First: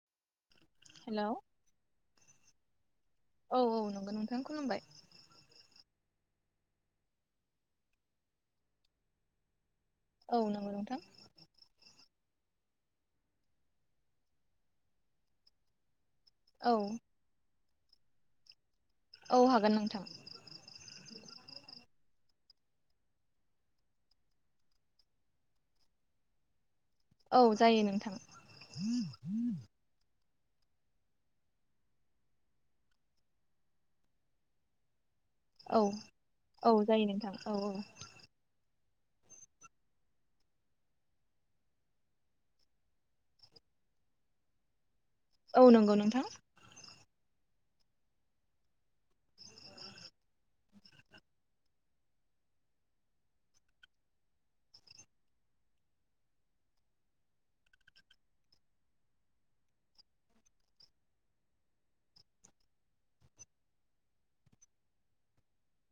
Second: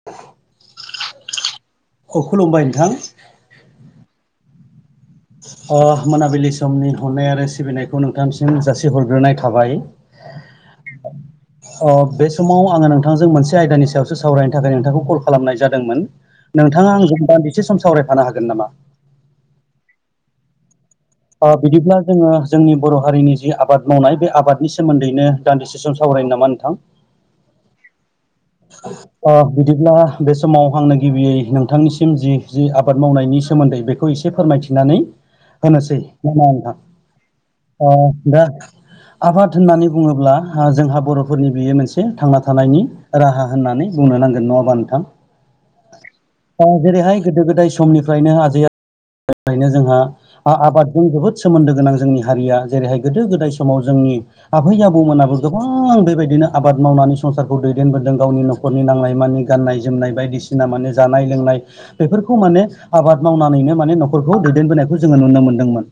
[inaudible] [inaudible] हेल' अ खुलुमबाय नोंथां औ औ नंगौ नोंथां खुलुमबाय अ मोनाबिलि समनि अननाय आरो सिबिनायखौ नोंथांसिम जासिहरग्रोनाय थाबाय औ नंगौ नोंथां [inaudible] बे समाव आङो नोंथांजों मोनसे आयदानि सायावसो सावरायनो थाखाय नोंथांखौ कल खालामनाय जादोंमोन औ नोंथाङा आंजों दान्दिसे सम सावरायफानो हागोन नामा औ हागोन नोंथां बिदिब्ला जोङो जोंनि बर' हारिनि जि आबाद मावनाय बे आबादनि सोमोन्दैनो दान्दिसे सम सावरायनो नामा नोंथां औ जायो नोंथां अ बिदिब्ला बे समाव आंनो गिबियै नोंथांनिसिम जि आबाद मावनायनि सोमोन्दै बेखौ एसे फोरमायथिनानै औ होनोसै [unintelligible] औ जायो नोंथां औ अ औ दा आबाद होननानै बुङोब्ला जोंहा बर'फोरनि बियो मोनसे थांना थानायनि राहा होननानै बुंनो नांगोन नङाबा नोंथां औ नंगौ नोंथां। औ जेरैहाय गोदो गोदाय समनिफ्रायनो आजै [unintelligible] जोंहा ओ आबादजों जोबोद सोमोन्दो गोनां जोंनि हारिया जेरैहाय गोदो गोदाय समाव जोंनि आबै आबौमोनाबो गोबां बेबायदिनो आबाद मावनानै संसारखौ दैदेनबोदों गावनि न'खर नि नांनाय मानि गाननाय जोमनाय बायदिसिना माने जानाय लोंनाय बेफोरखौ माने आबाद मावनानैनो माने नखरखौ दैदेनबोनायखौ जोङो नुनो मोनदोंमोन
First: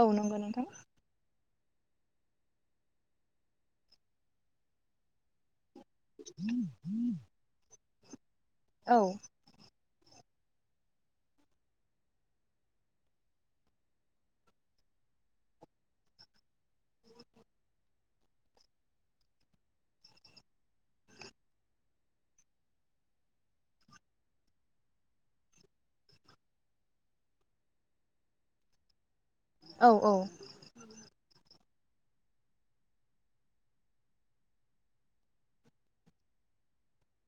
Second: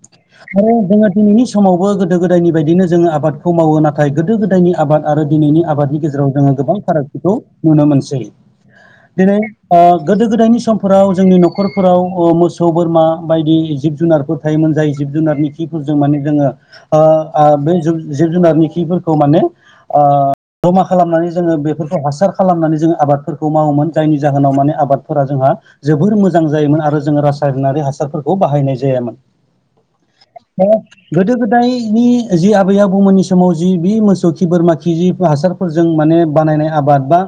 औ नंगौ नोंथां आरो जोङो दिनैनि समावबो गोदो गोदायनि बायदिनो जोङो आबादखौ मावो नाथाय गोदो गोदायनि आबाद आरो दिनैनि आबादनि गेजेराव जोङो गोबां फारागथिखौ नुनो मोनसै। औ दिनै गोदो गोदायनि समफोराव जोंनि न'खरफोराव मोसौ बोरमा बायदि जिब जुनारफोर थायोमोन जाय जिब जुनारनि खिफोरजों माने जोङो ओ ओ बे जिब जुनारनि खिफोरखौ माने ओ जमा खालामनानै जोङो बेफोरखौ हासार खालामनानै जोङो आबादफोरखौ मावोमोन जायनि जाहोनाव माने आबादफोरा जोंहा जोबोर मोजां जायोमोन आरो जोङो रासायनारि हासारफोरखौ बाहायनाय जायामोन। औ औ। [unintelligible] गोदो गोदायनि जि आबै आबौमोननि समाव जि बे मोसौ खि बोरमा खि जि हासार फोरजों माने बानायनाय आबाद बा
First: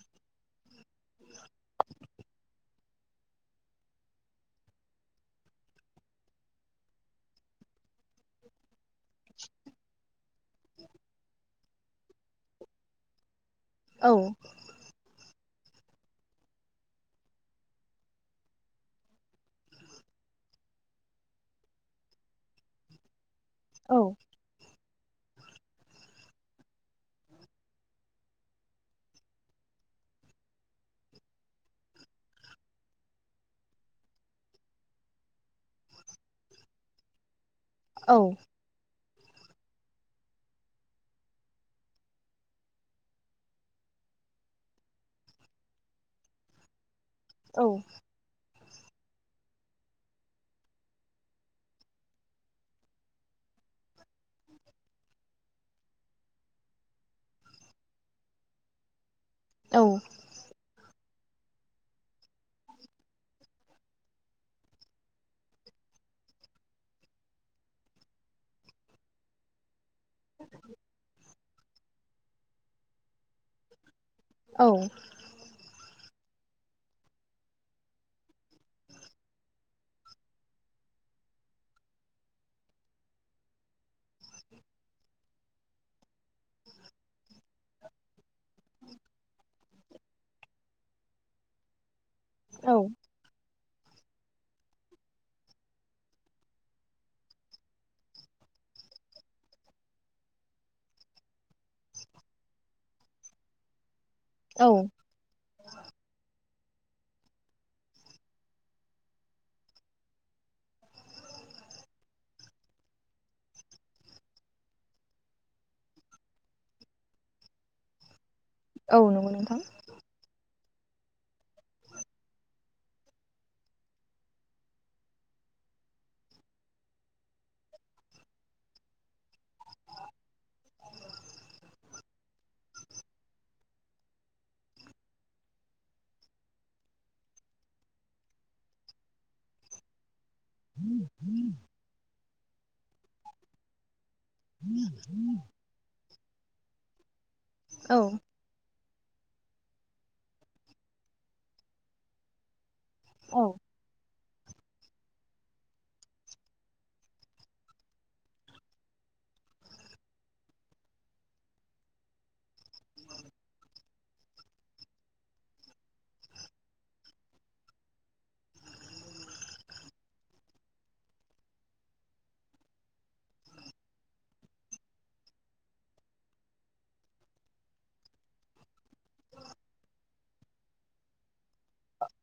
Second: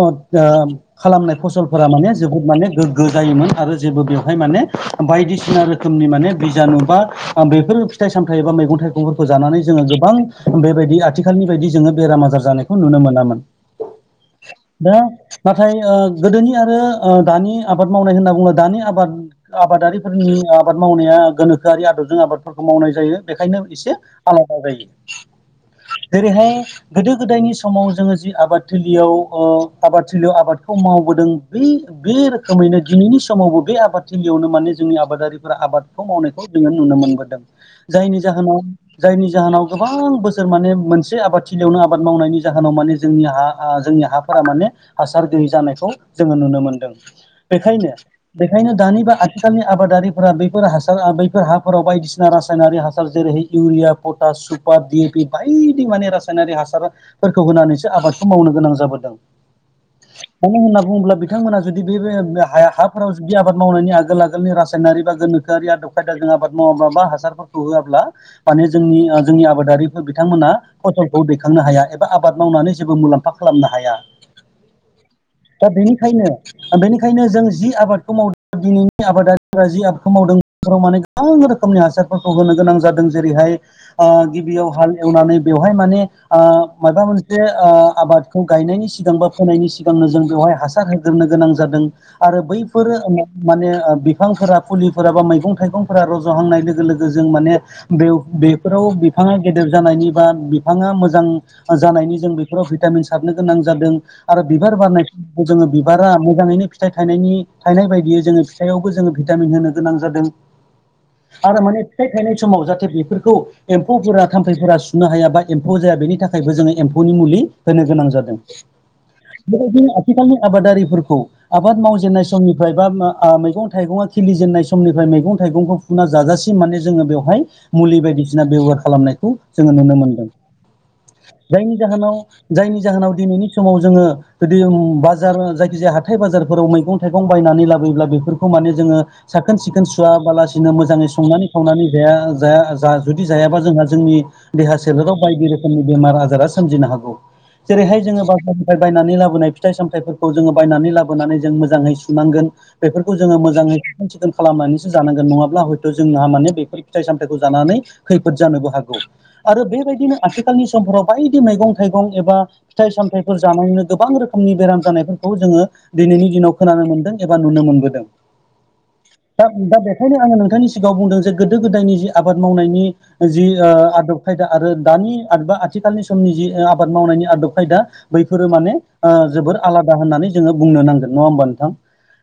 ओ [unintelligible] खालामनाय फसलफोरा माने जोबोद माने गोग्गो जायोमोन आरो जेबो बेव हाय माने बायदिसिना रोखोमनि माने बिजानु बा बेफोर फिथाइ सामथाइ मैगं थाइगंफोर खौ जानानै जोङो गोबां बेबायदि आथिखालनि बायदि जोङो बेराम आजार जानायखौ नुनो मोनामोन। औ। दा नाथाय ओ गोदोनि आरो दानि आबाद मावनाय होनना बुंब्ला दानि आबाद आबादारिफोरनि आबाद मावनाया गोनोखोआरि आदबजों आबादफोरखौ मावनाय जायो। बेखायनो एसे औ आलादा जायो। जेरैहाय गोदो गोदायनि समाव जोङो जि आबाद थिलियाव ओ आबाद थिलियाव आबादखौ मावबोदों बै बे रोखोमैनो दिनैनि समावबो बे आबाद थिलियावनो माने जोंनि आबादारिफोरा आबादखौ मावनायखौ जोङो नुनो मोनबोदों, औ जायनि जाहोनाव जायनि जाहोनाव गोबां बोसोर माने मोनसे आबादथिलियावनो आबाद मावनायनि जाहोनाव माने जोंनि हा ओ जोंनि हा फोरा माने हासार गैयै जानायखौ जोङो नुनो मोनदों। औ बेखायनो बेखायनो दानि बा आथिखालनि आबादारिफोरा बैफोर हासार बैफोर हाफोराव बायदिसिना रासायनारि हासार जेरैहाय urea potash, super, D A P बायदि माने रासायनारि हासार फोरखौ होनानैसो आबादखौ मावनो गोनां जाबोदों। औ। मानो होनना बुङोब्ला बिथांमोना जुदि बे बे बे हाफोराव जुदि आबाद मावनायनि आगोल आगोलनि रासायनारि बा गोनोखोआर आदब खायदाजों आबाद मावाब्ला बा हासारफोरखौ होआब्ला माने जोंनि जोंनि आबादारिफोर बिथांमोना फसलखौ दैखांनो हाया एबा आबाद मावनानै जेबो मुलाम्फा खालामनो हाया। औ। दा बेनिखायनो बेनिखायनो जों जि आबादखौ मावदों दिनैनि आबादारिफोरा जि आबादखौ मावदों बेफोराव माने गोबां रोखोमनि हासारफोरखौ होनो गोनां जादों जेरैहाय ओ गिबियाव हाल एवनानै बेवहाय माने ओ माबा मोनसे ओ आबाद खौ गायनायनि सिगां बा फोनायनि सिगांनो जों बेवहाय हासार होग्रोनो गोनां जादों। आरो औ बैफोरो माने बिफांफोरा फुलिफोरा बा मैगं थाइगंफोरा रज'हांनाय लोगो लोगो जों माने बेव बेफोराव बिफाङा गेदेर जानायनि बा बिफाङा मोजां जानायनि जों बेफोराव भिटामिन सारनो गोनां जादों आरो औ बिबार बारनाय समखौ जोङो बिबारा मोजाङैनो फिथाइ थायनायनि थायनाय बायदियै जोङो फिथायावबो जोङो भिटामिन होनो गोनां जादों। आरो माने फिथाइ थायनाय समाव जाहाथे बेफोरखौ एम्फौफोरा थाम्फैफोरा सुनो हायााबा एम्फौ जाया बेनि थाखायबो जोङो एम्फौनि मुलि होनो गोनां जादों औ नंगौ नोंथां बेबायदिनो आथिखालनि आबादारिफोरखौ आबाद मावजेननाय समनिफ्राय बा मैगं थाइगङा खिलिजेननाय समनिफ्राय मैगं थाइगंखौ फुना जाजासेम माने जोङो बेवहाय मुलि बायदिसिना बेबहार खालामनायखौ जोङो नुनो मोनदों जायनि जाहोनाव जायनि जाहोनाव दिनैनि समाव जोङो जुदि बाजार जायखिजाया हाथाय बाजारफोराव मैगं थाइगं बायनानै लाबोयोब्ला बेफोरखौ माने जोङो साखोन सिखोन सुवाबालासिनो मोजाङै संनानै सावनानै ज ज जुदि जायाबा जोंहा जोंनि देहा सोलकाव बाय बेमार आजारा सोमजिनो हागौ औ जेरैहाय जोङो ब ओमफ्राय बायनानै लाबोनाय फिथाइ सामथायाइफोरखौ जोङो बायनानै लाबोनानै जों मोजाङै सुनांगोन बेफोरखौ जोङो औ मोजाङै साखोन सिखोन खालामनानैसो जानांगोन नङाब्ला हयथ' जोंहा माने बेफोर फिथाइ सामथाइखौ जानानै खैफोद जानोबो हागौ आरो बेबायदिनो आथिखालनि समफोराव बायदि मैगं थाइगं एबा फिथाइ सामथायाइफोर जानानैनो गोबां रोखोमनि बेराम जानायफोरखौ जोङो दिनैनि दिनाव खोनानो मोनदों एबा नुनो मोनबोदों दा दा बेखायनो आङो नोंथांनि सिगाङाव बुंदों जे गोदो गोदायनि जि आबाद मावनायनि जि आदब खायदा आरो दानिबा आथिखालनि समनि जि आबाद मावनायनि आदब खायदा बैफोरो माने जोबोर आलादा होननानै जोङो बुंनो नांगोन नङा होमबा नोंथां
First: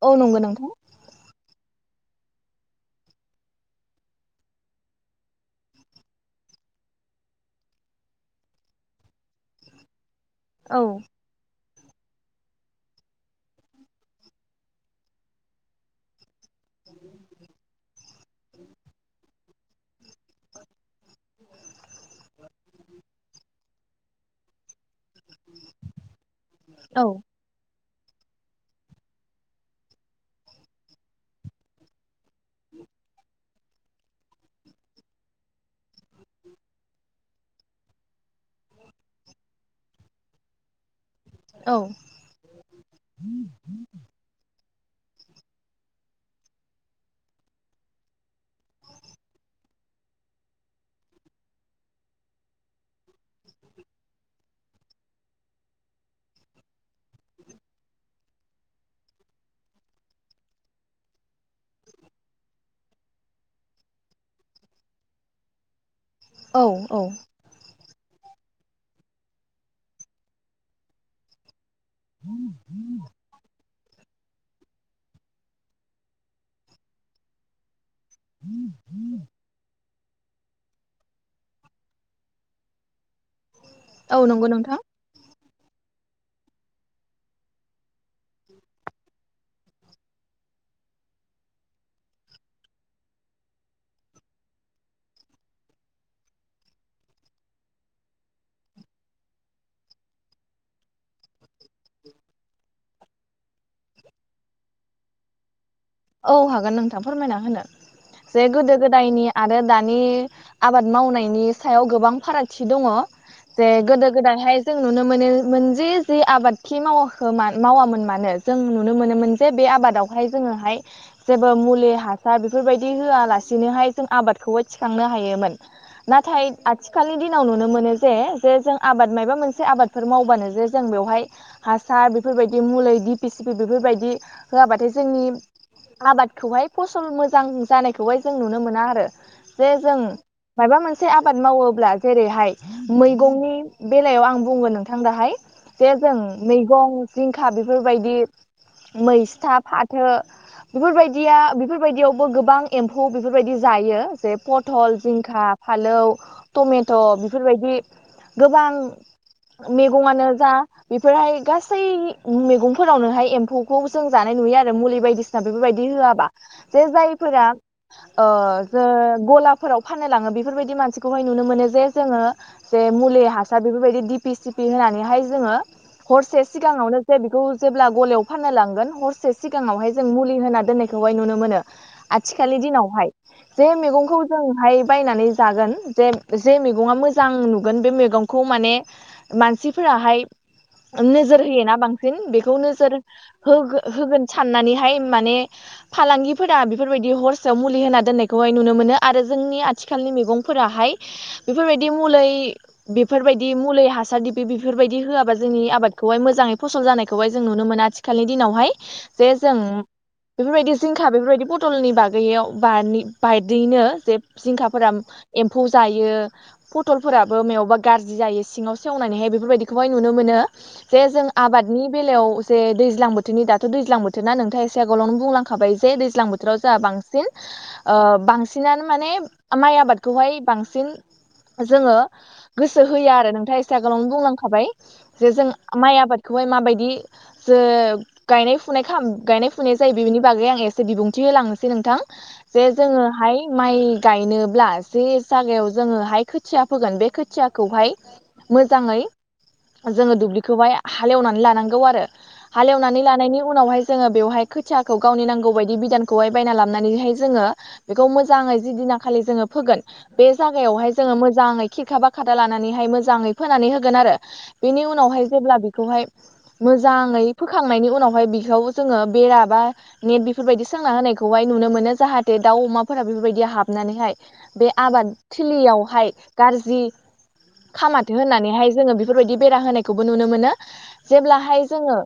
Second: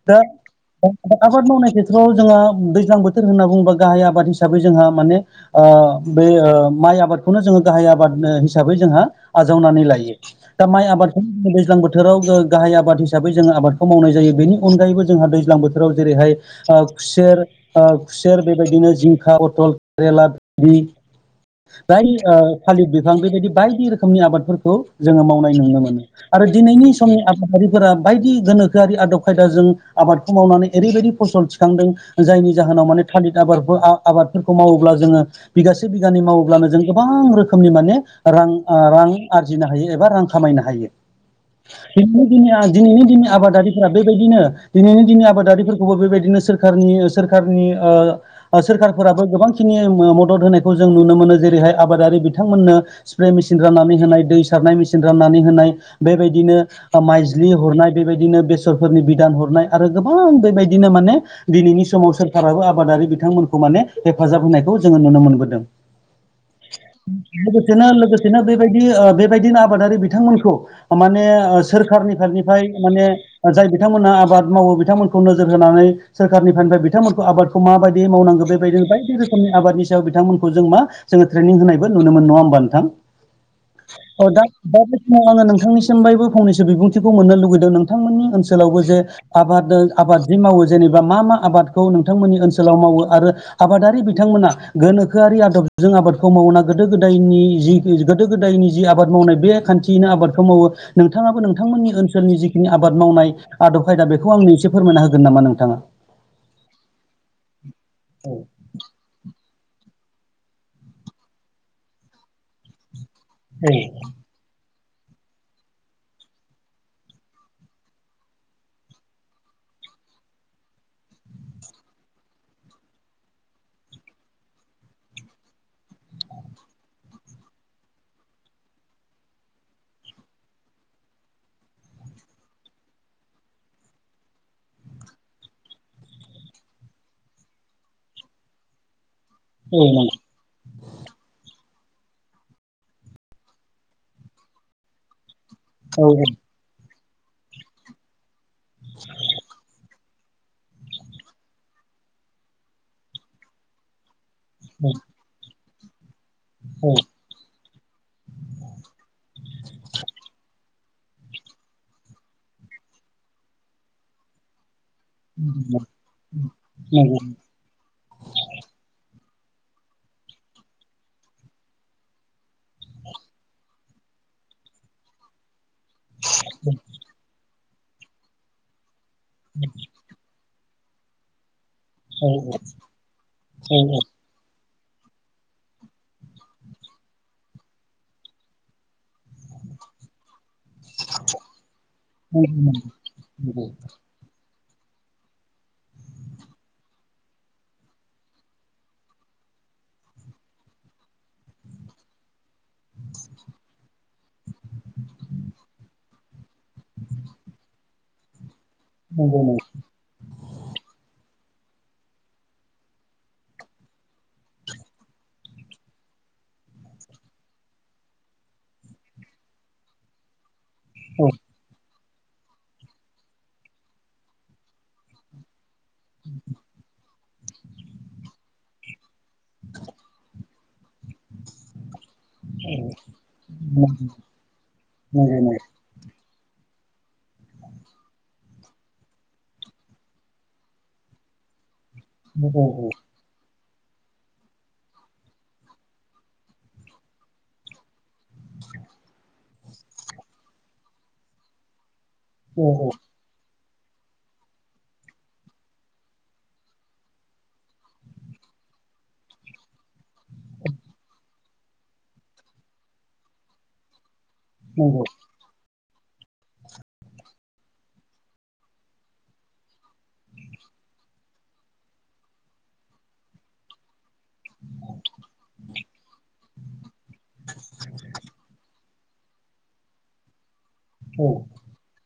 औ दा नंगौ नोंथां दा आबाद मावनाय खेथ्रआव जोंहा दैज्लां बोथोर होनना बुङोबा गाहाय आबाद हिसाबै जोंहा माने बे माइ आबादखौनो जोङो गाहाय आबाद हिसाबै जोंहा आजावनानै लायो दा औ माइ आबादखौ दैज्लां बोथोराव गाहाय आबाद हिसाबै जोङो आबादखौ मावनाय जायो बेनि अनगायैबो जोंहा दैज्लां बोथोराव जेरैहाय खुसेर खुसेर बेबायदिनो जिंखा अथल केेला बाय थालिर बिफां बेबायदि बायदि रोखोम रोखोमनि आबादफोरखौ जोङो मावनाय नुनो मोनो आरो दिनैनि औ समनि आबाद फोरा बायदि गोनोखोआरि आदब खायदाजों आबादखौ मावनानै ओरैबायदि फसल थिखांदों जायनि जाहोनाव माने थालिर आबादबो आबादफोरखौ मावोब्ला जोङो बिगासे बिगानि मावोब्लानो जों गोबां रोखोमनि माने रां रां आरजिनो हायो एबा रां खामायनो हायो औ दिनैनो दिनै दिनैनो दिनै आबादारि बेबायदिनो दिनैनि दिनै आबादारिफोरखौबो बेबायदिनो सोरखारनि सोरखारनि सोरखारफोराबो गोबांखिनि मदद होनायखौ जों नुनो मोनो जेरैहाय आबादारि बिथांमोननो स्प्रे मेचिन राननानै होनाय दै सारनाय मेचिन राननानै होनाय बेबायदिनो माइज्लि हरनाय बेबायदिनो बेसरफोरनि बिदान हरनाय आरो गोबां बेबायदिनो माने दिनैनि समाव सोरखाराबो आबादारि बिथांमोनखौ माने हेफाजाब होनायखौ जोङो नुनो मोनबोदों औ औ लोगोसेनो लोगोसेनो बेबायदि बेबायदिनो आबादारि बिथांमोनखौ माने सोर सोरखारनिफ्राय माने जाय बिथांमोना आबाद मावो बिथांमोनखौ नोजोर होनानै सोरखारनिफ्रायफ्राय बिथांमोनखौ आबादखौ माबायदि बे मावनांगौ बेबायदिनो बायदि रोखोम नि आबादनि सायाव बिथांमोनखौ जों मा जोङो ट्रेनिं होनायबो नुनो मोन नङा होमबा नोंथां औ अ दा नंगौ नोंथां दा बे समाव आङो नोंथांनिसिम बायबो फंनैसो बिबुंथिखौ मोननो लुगैदों नोंथांमोननि ओनसोलावबो जे आबाद आबाद जि मावो जेनेबा मा मा आबादखौ नोंथांमोननि ओनसोलाव मावो आरो आबादारि बिथांमोना गोनोखोआरि आदबजों आबादखौ मावना गोदो गोदायनि जि गोदो गोदायनि जि आबाद मावनाय बे खान्थियैनो आबादखौ मावो नोंथाङाबो नोंथांमोननि ओनसोलनि जिखिनि आबाद मावनाय आदब खायदा बेखौ आंनो एसे फोरमायना होगोन नामा नोंथाङा औ हागोन नोंथां फोरमायना होनो जे गोदो गोदायनि आरो दानि। आबाद मावनायनि सायाव गोबां फारागथि दङ जे औ गोदो गोदायहाय जों नुनो मोनो मोनजे जे आबादखि मावाखो मावामोन मानो जों नुनो मोनो मोन जे बे आबादावहाय जोङोहाय जेबो मुलि हासार बेफोरबायदि होआलासिनोहाय जों आबादखौबो थिखांनो हायोमोन। नाथाय आथिखालनि दिनाव नुनो मोनो जे जे जों आबाद मायबा मायबा मोनसे आबाद। फोर मावबानो जे जों बेवहाय हासार बेफोरबायदि मुलै दिपि सिपि बेफोरबायदि होआबाथाय जोंनि आबादखौहाय फसल मोजां जानायखौहाय जों नुनो मोना आरो जे जों माबा मोनसे आबाद मावोब्ला जेरैहाय मैगंनि बेलायाव आं बुङो नोंथां दाहाय। जे जों औ मैगं जिंखा बेफोरबायदि मैस्था फाथो। बेफोरबायदिया बेफोरबायदियावबो गोबां एम्फौ बेफोरबायदि जायो जे पटल जिं खा फालौ टमेट' बेफोरबायदि गोबां मैगंआनो जा बेफोरहाय गासै मैगंफोरावनोहाय एम्फौखौ जों जानाय नुयो आरो मुलि बायदि। सिना नंगौ बेफोरबायदि होआबा जे औ जायफोरा ओ जो गलाफोराव फाननो लाङो बेफोरबायदि मानसिखौहाय नुनो मोनो जे जोङो जे मुलि हासार बेफोरबायदि दिपि सिपि होनानैहाय जोङो हरसे सिगाङावनो जे बेखौ जेब्ला गलायाव फाननो लांगोन हरसे सिगाङावहाय [unintelligible] मुलि होना दोननाय खौहाय नुनो मोनो औ आथिखालनि औ नंगौ औ दिनावहाय जे औ औ मैगंखौ जोंहाय बायनानै जागोन जे जे मैगङा मोजां नुगोन बे मैगंखौ माने मानसिफोराहाय नोजोर होयोना बांसिन बेखौ नंगौ नोजोर नंगौ होगो- होगोन साननानै हाय माने फालांगिफोरा बेफोरबायदि हरसेयाव मुलि होना दोननायखौहाय नुनो मोनो आरो जोंनि आथिखालनि मैगंफोराहाय बेफोरबायदि मलै बेफोरबायदि मुलि हासार दिपि बेफोरबायदि होआबा जोंनि आबादखौहाय मोजाङै फसल जानायखौहाय जों नुनो मोना आ खालि दिनावहाय जे नंगौ नों जों बेफोरबायदि जिंखा बेफोरबायदि पथलनि बागैयाव बानि बायदियैनो जे जिंखाफोरा एम्फौ जायो। फटलफोराबो मेवबा गाज्रि जायो सिङाव सेवनानैहाय बेफोरबायदिखौहाय नुनो मोनो। जे जों औ आबादनि बेलायाव जे दैज्लां बोथोरनि दाथ' दैज्लां थोना नोंथाङा एसे आगोलावनो बुंलांखाबाय जे दैज्लां बोथोराव जोंहा बांसिन ओ बांसिनानो माने माइ आबादखौहाय बांसिन जोङो औ गोसो होयो आरो नोंथाङा एसे आगोलावनो नंगौ बुंलांखाबाय जे जों माइ आबादखौहाय माबायदि जे गायनाय फुनाय। गायनाय फुनाय जायो बेनि बागै आं एसे बिबुंथि होलांनोसै नोंथां नंगौ जे औ जोङो हाय माइ गायनोब्ला जे जागायाव जोङोहाय खोथिया फोगोन बे खोथियाखौहाय मोजाङै जोङो दुब्लिखौहाय हालेवनानै लानांगौ आरो। औ हालेवनानै लानायनि उनावहाय जोङो बेवहाय खोथियाखौ गावनि नांगौ बायदि बिदानखौहाय बायना लाबोनानैहाय जोङो बेखौ मोजाङै जि दिनाखालि जोङो फोगोन। बे जायगायावहाय जोङो मोजाङै खिरखा बा खादा लानानैहाय मोजाङै फोनानै होगोन आरो। औ बेनि उनावहाय जेब्ला बिखौहाय मोजाङै फोखांनायनि उनावहाय बिखौ जोङो बेरा बा नेट बेफोरबायदि सोंना होनायखौहाय नुनो मोनो जाहाथे दाउ अमाफोरा बेफोरबायदि हाबनानैहाय बे आबादथिलियावहाय गाज्रि खामाथो होनानैहाय जोङो बेफोरबायदि बेरा होनायखौबो नुनो मोनो। औ जेब्लाहाय जोङो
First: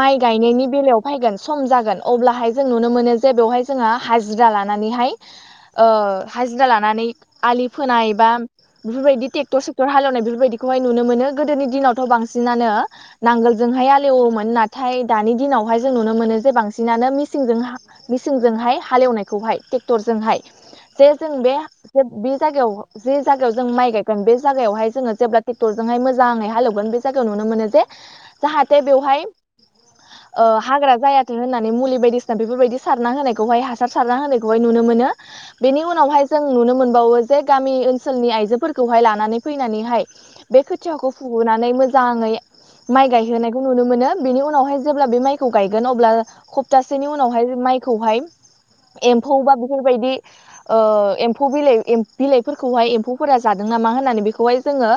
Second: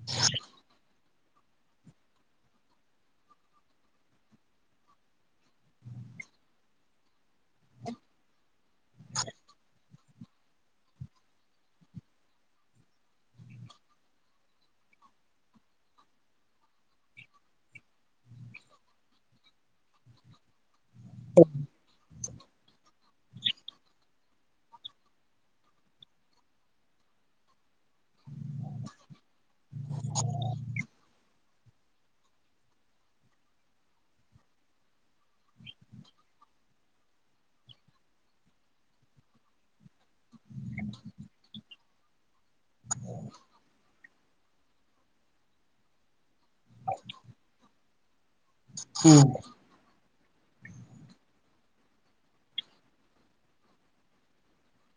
माइ गायनायनि बेलायाव फायगोन सम जागोन अब्लाहाय जों नुनो मोनो जे बेवहाय जोंहा हाजिरा लानानैहाय हाजिरा लानानै आलि फोनाय बा बेफोरबायदि ट्रेक्टर स टर हालेवनाय बेफोरबायदिखौहाय नुनो मोनो गोदोनि दिनावथ' बांसिनानो नांगोलजोंहाय आलेवोमोन नाथाय दानि दिनावहाय जों नुनो मोनो जे बांसिनानो मिसिंजों मेसिनजोंहाय हालेवनायखौहाय ट्रेक्टरजोंहाय जे जों बे बे जायगायाव जे जायगायाव जों माइ गायगोन बे जायगायावहाय जोङो जेब्ला ट्रेक्टरजोंहाय मोजाङै हालेवगोन बे जायगायाव नुनो मोनो जे जाहाथे बेवहाय ओ हाग्रा जायाथों होननानै मुलि बायदिसिना बेफोरबायदि सारना होनायखौहाय हासार सारना होनायखौहाय नुनो मोनो। बेनि उनावहाय जों नुनो मोनबावो जे गामि ओनसोलनि आइजोफोरखौहाय लानानै फैनानैहाय बे खोथियाखौ फुगोनानै मोजाङै माइ गायहोनायखौ नुनो मोनो बेनि उनावहाय जेब्ला बे माइ खौ गायगोन अब्ला खपटासेनि उनावहाय माइखौहाय औ एम्फौ बा बेफोरबायदि ओ एम्फौ बिलाइ बिलाइफोरखौहाय एम्फौफोरा जादों नामा होननानै बेखौहाय जोङो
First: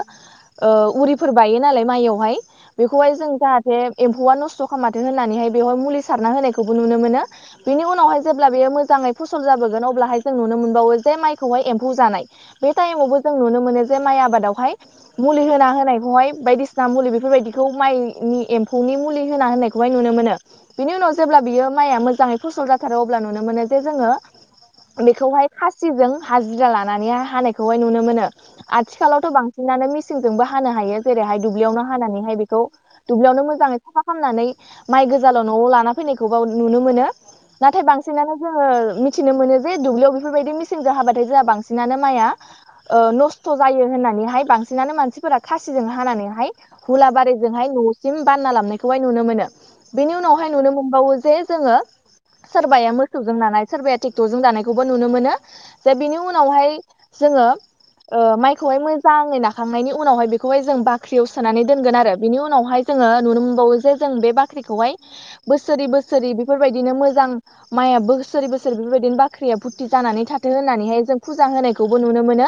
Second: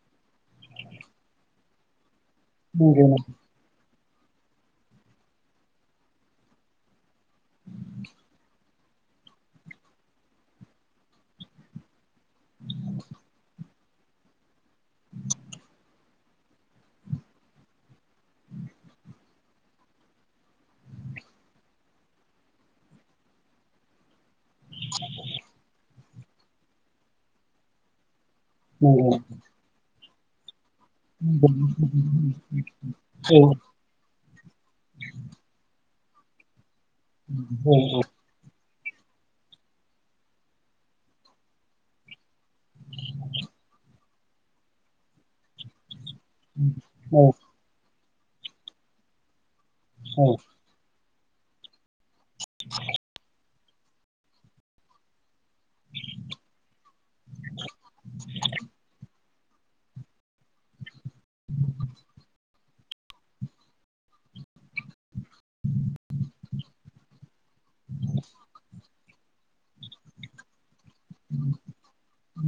ओ उरिफोर बायो नालाय माइयावहाय बेयो बेखौहाय जों जाहाथे एम्फौआ नस्थ' खामाथों होननानैहाय बेवहाय मुलि सारना होनायखौबो नुनो मोनो। बिनि उनावहाय जेब्ला बेयो मोजाङै फसल जाबोगोन अब्लाहाय जों नुनो मोनबावो जे माइखौहाय एम्फौ जानाय। बे टाइमावबो जों नुनो मोनो जे माइ आबादावहाय मुलि होना होनायखौहाय बायदिसिना मुलि बेफोरबायदिखौ माइनि एम्फौनि मुलि होना होनाय खौहाय नुनो मोनो बिनि उनाव जेब्ला बियो माइआ मोजाङै फसल जाथारो अब्ला नुनो मोनो जे जोङो बेखौहाय खासिजों हाजिरा लानानै हानायखौहाय नुनो मोनो। आथिखालावथ' बांसिनानो मिसिंजोंबो हानो हायो। जेरैहाय दुब्लियावनो हानानैहाय बेखौ दुब्लियावनो मोजाङै साफा खामनानै माइ गोजाल' न'आव लाना फैनायखौ बाव नुनो मोनो नाथाय बांसिनानो जोङो मिथिनो मोनो जे दुब्लियाव बेफोरबायदि मेसिंजों हाबाथाय जोंहा बांसिनानो माइया ओ नस्थ' जायो होननानैहाय बांसिनानो मानसिफोरा खासिजों हानानै हाय मोनसे हुलाबारिजोंहाय न'सिम बानना लाबनायखौहाय नुनो मोनो। बेनि उनावहाय नुनो मोनबावो जे जोङो सोरबाया मोसौजों नानाय सोरबाया ट्रेक्टरजों नानायखौबो नुनो मोनो। जे बिनि उनावहाय जोङो ओ‌ माइखौहाय मोजाङै नाखा खांनायनि उनावहाय बेखौहाय जों बाख्रियाव सोनानै दोनगोन आरो बिनि उनावहाय जोङो नुनो मोनबावो जे जों बे बाख ख्रिखौहाय बोसोरै बोसोरै बेफोरबायदिनो मोजां माइया बोसोरै बोसोरै बेफोरबायदिनो बाख्रिया भुतति जानानै थाथों होननानैहाय जों फुजा होनायखौबो नुनो मोनो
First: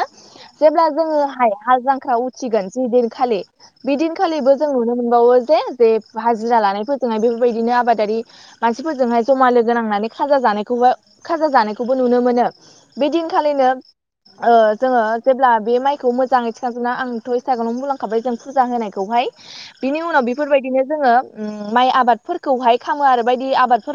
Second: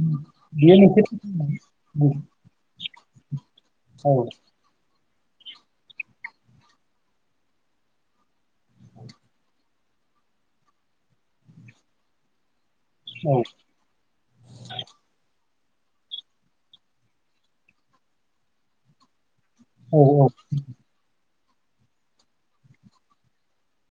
जेब्ला जोङोहाय हाल जांख्रा उथिगोन जि दिनखालि औ बिदिनखालिबो जों नुनो मोनबावो जे जे हाजिरा लानायफोरजोंहाय बेफोरबायदिनो आबादारि मानसिफोरजोंहाय जमा लोगो नांनानै खाजा जानायखौबो खाजा जानायखौबो नुनो मोनो। बेदिनखालिनो ओ जोङो जेब्ला बे माइखौ मोजाङै थिखांजोबना आंथ' एसे आगोलावनो बुंलांखाबाय जों फुजा होनायखौहाय बिनि उनाव बेफोरबायदिनो जोङो उम माइ आबादफोरखौहाय खामो आरो बायदि आबादफोर